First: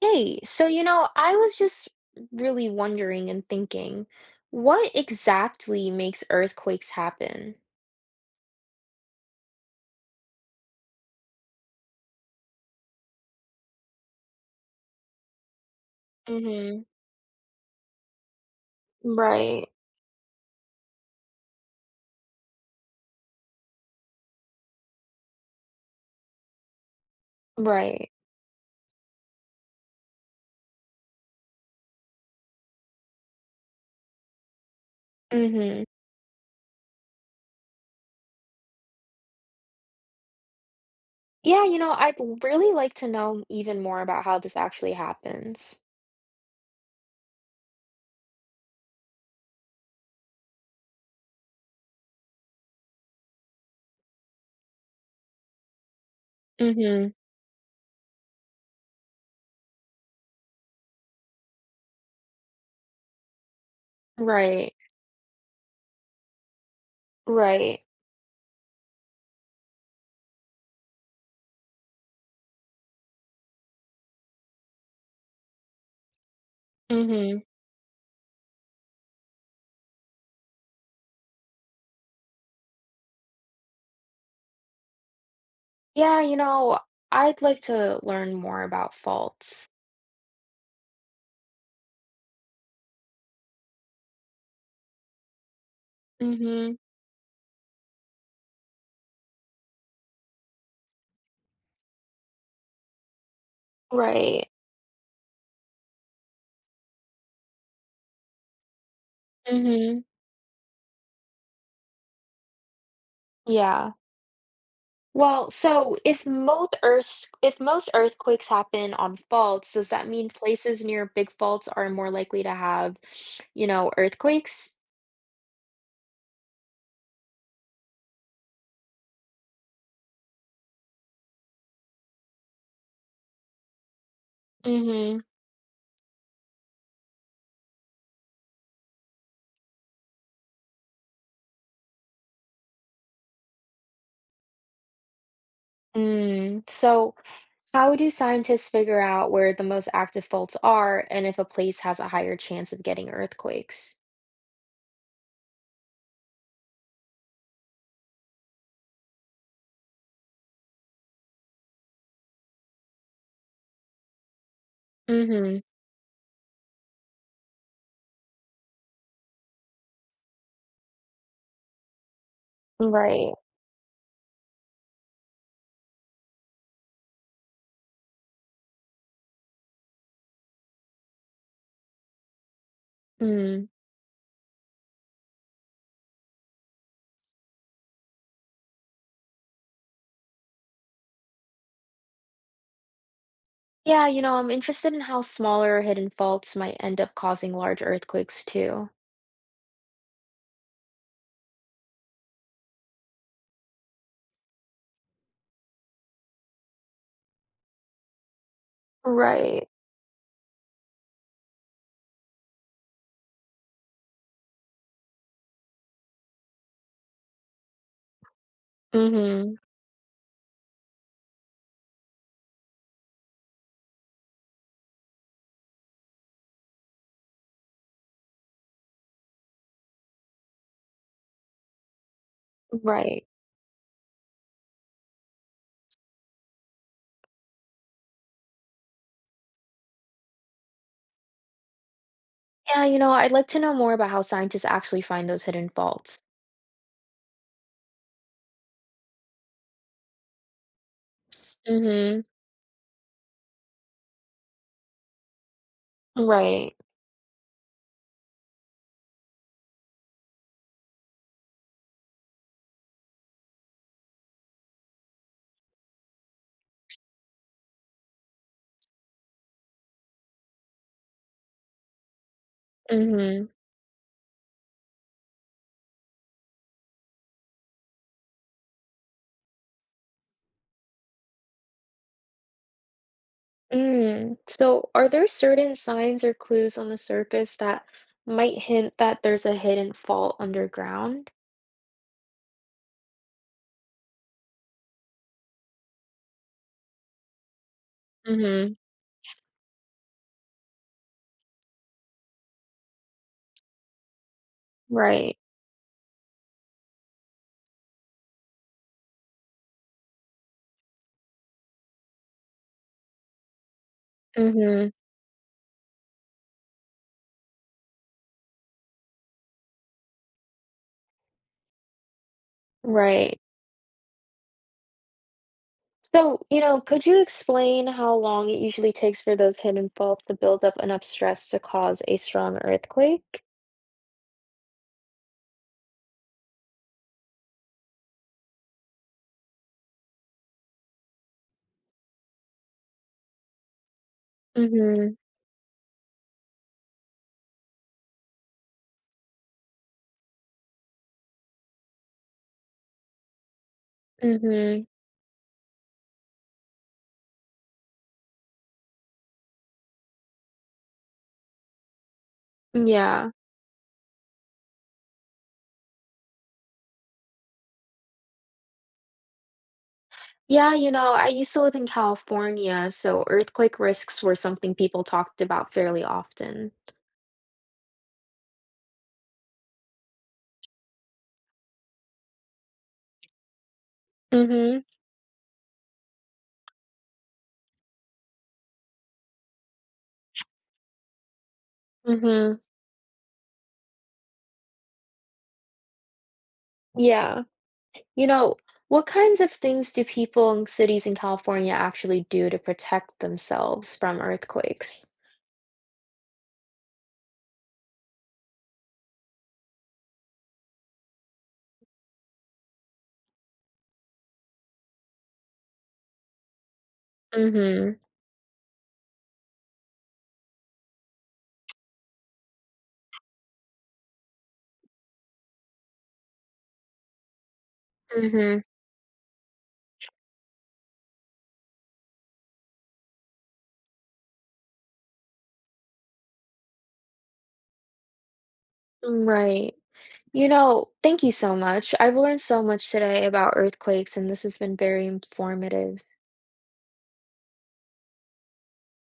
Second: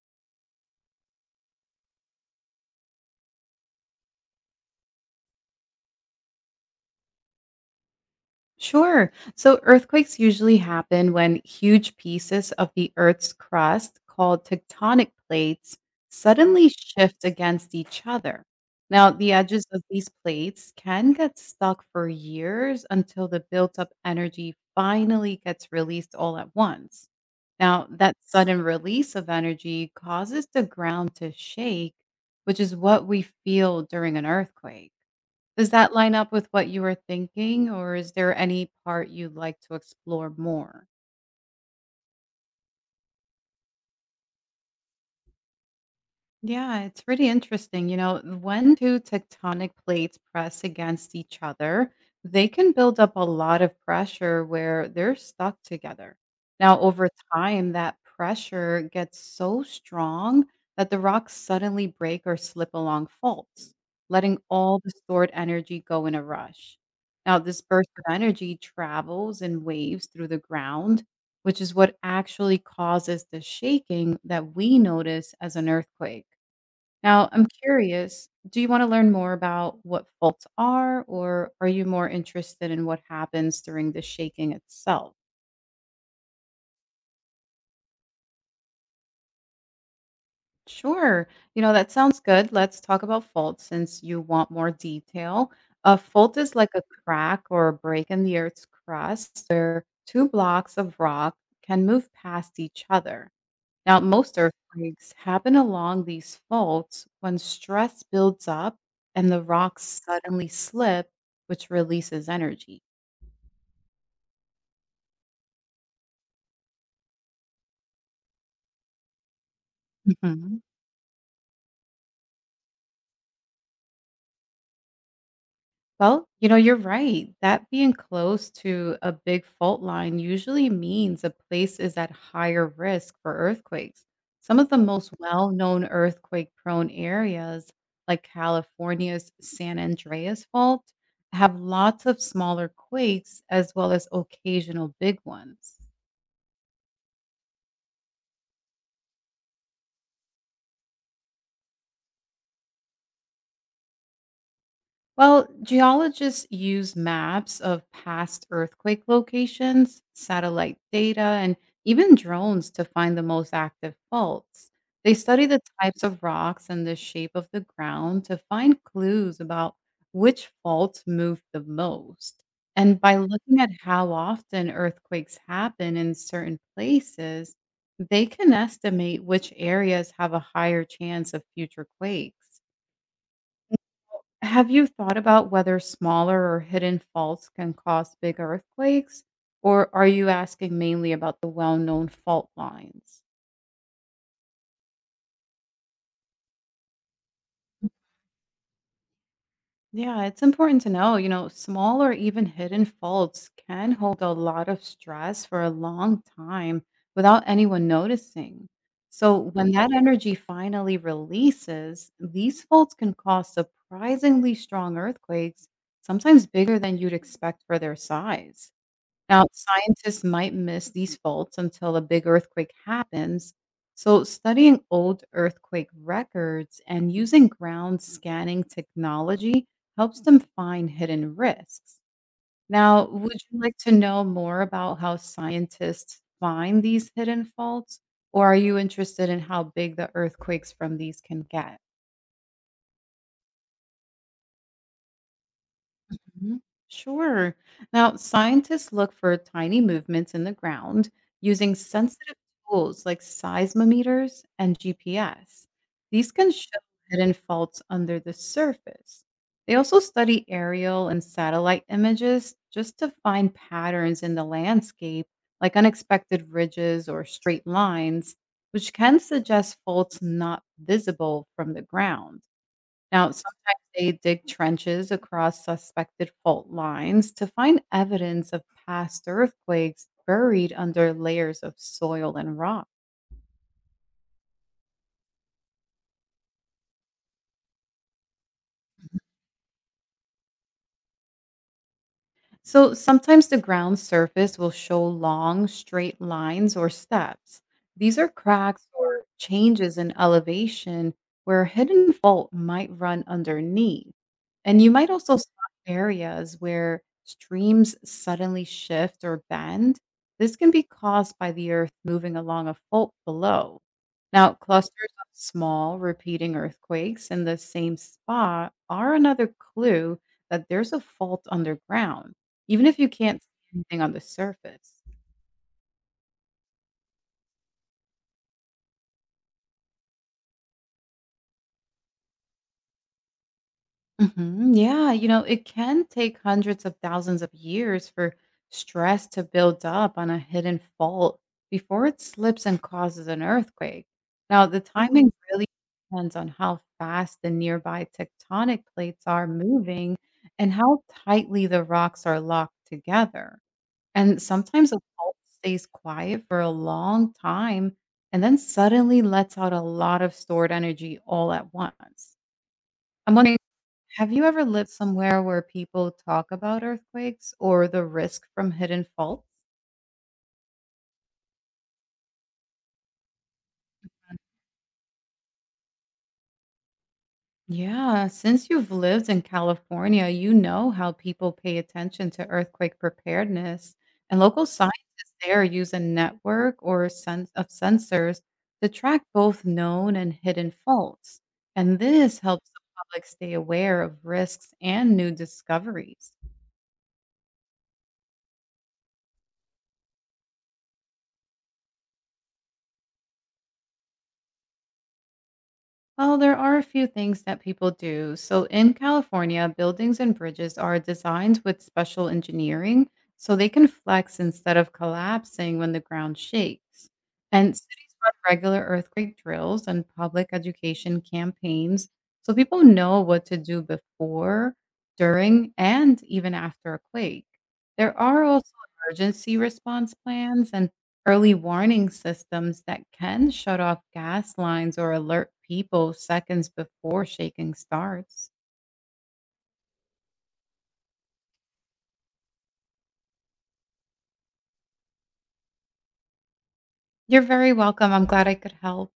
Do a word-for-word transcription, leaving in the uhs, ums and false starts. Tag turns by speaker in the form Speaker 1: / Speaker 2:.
Speaker 1: Hey, so you know, I was just really wondering and thinking, what exactly makes earthquakes happen?
Speaker 2: Sure. So earthquakes usually happen when huge pieces of the Earth's crust, called tectonic plates, Mm. suddenly
Speaker 1: Mm-hmm.
Speaker 2: shift against each other. Now, the edges
Speaker 1: Right,
Speaker 2: of these plates can get stuck for years until the built up energy finally gets released all at once. Now,
Speaker 1: right.
Speaker 2: that sudden release of energy causes the ground to shake, which is what we feel during an earthquake. Does
Speaker 1: Mm-hmm.
Speaker 2: that line up with what you were thinking, or is there any part you'd like to explore more?
Speaker 1: Yeah, you know, I'd l- really like to know even more about how this actually happens.
Speaker 2: Yeah, it's really interesting. You know, when two tectonic plates press against each other, they can build up a lot of pressure where they're stuck together. Now, over
Speaker 1: Mm-hmm.
Speaker 2: time, that pressure gets so strong that the rocks suddenly break or slip along faults, letting
Speaker 1: Right.
Speaker 2: all the stored energy go in a rush. Now, this
Speaker 1: Right.
Speaker 2: burst of energy travels in waves through the ground, which is what actually causes the shaking that we notice as an earthquake. Now,
Speaker 1: Mm-hmm.
Speaker 2: I'm curious, do you want to learn more about what faults are, or are you more interested in what happens during the shaking itself?
Speaker 1: Yeah, you know, I'd like to learn more about faults.
Speaker 2: Sure. You know, that sounds good. Let's talk about faults since you want more detail. A fault is like
Speaker 1: Mm-hmm.
Speaker 2: a crack or a break in the Earth's crust where two blocks of rock can move past each other. Now, most
Speaker 1: Right.
Speaker 2: earthquakes happen along these faults when stress builds up and the rocks
Speaker 1: Mm-hmm.
Speaker 2: suddenly slip, which releases energy.
Speaker 1: Yeah. Well, so if most earths if most earthquakes happen on faults, does that mean
Speaker 2: hmm
Speaker 1: places near big faults are more likely to have, you know, earthquakes?
Speaker 2: Well, you know, you're right. That being close to a big fault line usually means a place is at higher risk for earthquakes. Some of the most
Speaker 1: Mhm.
Speaker 2: well known earthquake prone areas, like California's San Andreas Fault, have lots of smaller quakes as well as occasional big ones.
Speaker 1: Mm. So how do scientists figure out where the most active faults are and if a place has a higher chance of getting earthquakes?
Speaker 2: Well, geologists use maps of past earthquake locations, satellite data, and even drones to find the most active faults. They study the
Speaker 1: Mhm.
Speaker 2: types of rocks and the shape of the ground to find clues about which faults move the most. And by
Speaker 1: Right.
Speaker 2: looking at how often earthquakes happen in certain places, they can estimate which areas have a higher chance of future quakes.
Speaker 1: Mm.
Speaker 2: Have you thought about whether smaller or hidden faults can cause big earthquakes? Or are you asking mainly about the well known fault lines?
Speaker 1: Yeah, you know, I'm interested in how smaller hidden faults might end up causing large earthquakes too.
Speaker 2: Yeah, it's important to know, you know, small or even hidden faults can hold a lot of stress for a long time without anyone noticing. So
Speaker 1: Right.
Speaker 2: when that energy finally releases, these faults can cause surprisingly strong earthquakes, sometimes bigger than you'd expect for their size. Now,
Speaker 1: Mhm.
Speaker 2: scientists might miss these faults until a big earthquake happens. So, studying old earthquake records and using ground scanning technology helps them find hidden risks. Now,
Speaker 1: Right.
Speaker 2: would you like to know more about how scientists find these hidden faults, or are you interested in how big the earthquakes from these can get?
Speaker 1: Yeah, you know, I'd like to know more about how scientists actually find those hidden faults.
Speaker 2: Mhm. Sure. Now, scientists look for tiny movements in the ground using
Speaker 1: Mm-hmm.
Speaker 2: sensitive tools like seismometers and G P S. These can
Speaker 1: Right.
Speaker 2: show hidden faults under the surface. They also study aerial and satellite images just to find patterns in the landscape, like unexpected ridges or straight lines, which can suggest faults not visible from the ground. Now,
Speaker 1: Mm-hmm.
Speaker 2: sometimes they dig trenches across suspected fault lines to find evidence of past earthquakes buried under layers of soil and rock.
Speaker 1: Mm. So, are there certain signs or clues on the surface that might hint that there's a hidden fault underground?
Speaker 2: So sometimes the ground surface will show long, straight lines or steps. These are
Speaker 1: Mm-hmm.
Speaker 2: cracks or changes in elevation where a hidden fault might run underneath. And you might also
Speaker 1: Right.
Speaker 2: spot areas where streams suddenly shift or bend. This can be caused by the earth moving along a fault below. Now,
Speaker 1: Mm-hmm.
Speaker 2: clusters of small repeating earthquakes in the same spot are another clue that there's a fault underground, even if you
Speaker 1: Right.
Speaker 2: can't see anything on the surface.
Speaker 1: So, you know, could you explain how long it usually takes for those hidden faults to build up enough stress to cause a strong earthquake?
Speaker 2: Mhm. Yeah, you know, it can take hundreds of thousands of years for stress to build up on a hidden fault before it slips and causes an earthquake. Now, the Mhm.
Speaker 1: Mm-hmm.
Speaker 2: timing really depends on how fast the nearby tectonic plates are moving and how tightly the rocks are locked together. And
Speaker 1: Mm-hmm.
Speaker 2: sometimes a pulse stays quiet for a long time and then suddenly lets out a lot of stored energy all at once.
Speaker 1: Yeah.
Speaker 2: I'm wondering, have you ever lived somewhere where people talk about earthquakes or the risk from hidden faults?
Speaker 1: Yeah, you know, I used to live in California, so earthquake risks were something people talked about fairly often.
Speaker 2: Yeah, since you've lived in California, you know how people pay attention to earthquake preparedness, and local
Speaker 1: Mm-hmm.
Speaker 2: scientists there use a network or sense of sensors to track both known and hidden faults. And this
Speaker 1: Mm-hmm.
Speaker 2: helps the public stay aware of risks and new discoveries.
Speaker 1: Yeah. You know, what kinds of things do people in cities in California actually do to protect themselves from earthquakes?
Speaker 2: Well, there are a few things that people do. So in California, buildings and bridges are designed with special engineering so they can flex instead of collapsing when the ground shakes. And
Speaker 1: Mm-hmm.
Speaker 2: cities run regular earthquake drills and public education campaigns so people know what to do before, during, and even after a quake. There are
Speaker 1: Mm-hmm.
Speaker 2: also emergency response plans and early warning systems that can shut off gas lines or alert people seconds before shaking starts.
Speaker 1: Right. You know, thank you so much. I've learned so much today about earthquakes, and this has been very informative.
Speaker 2: You're very welcome. I'm glad I could help.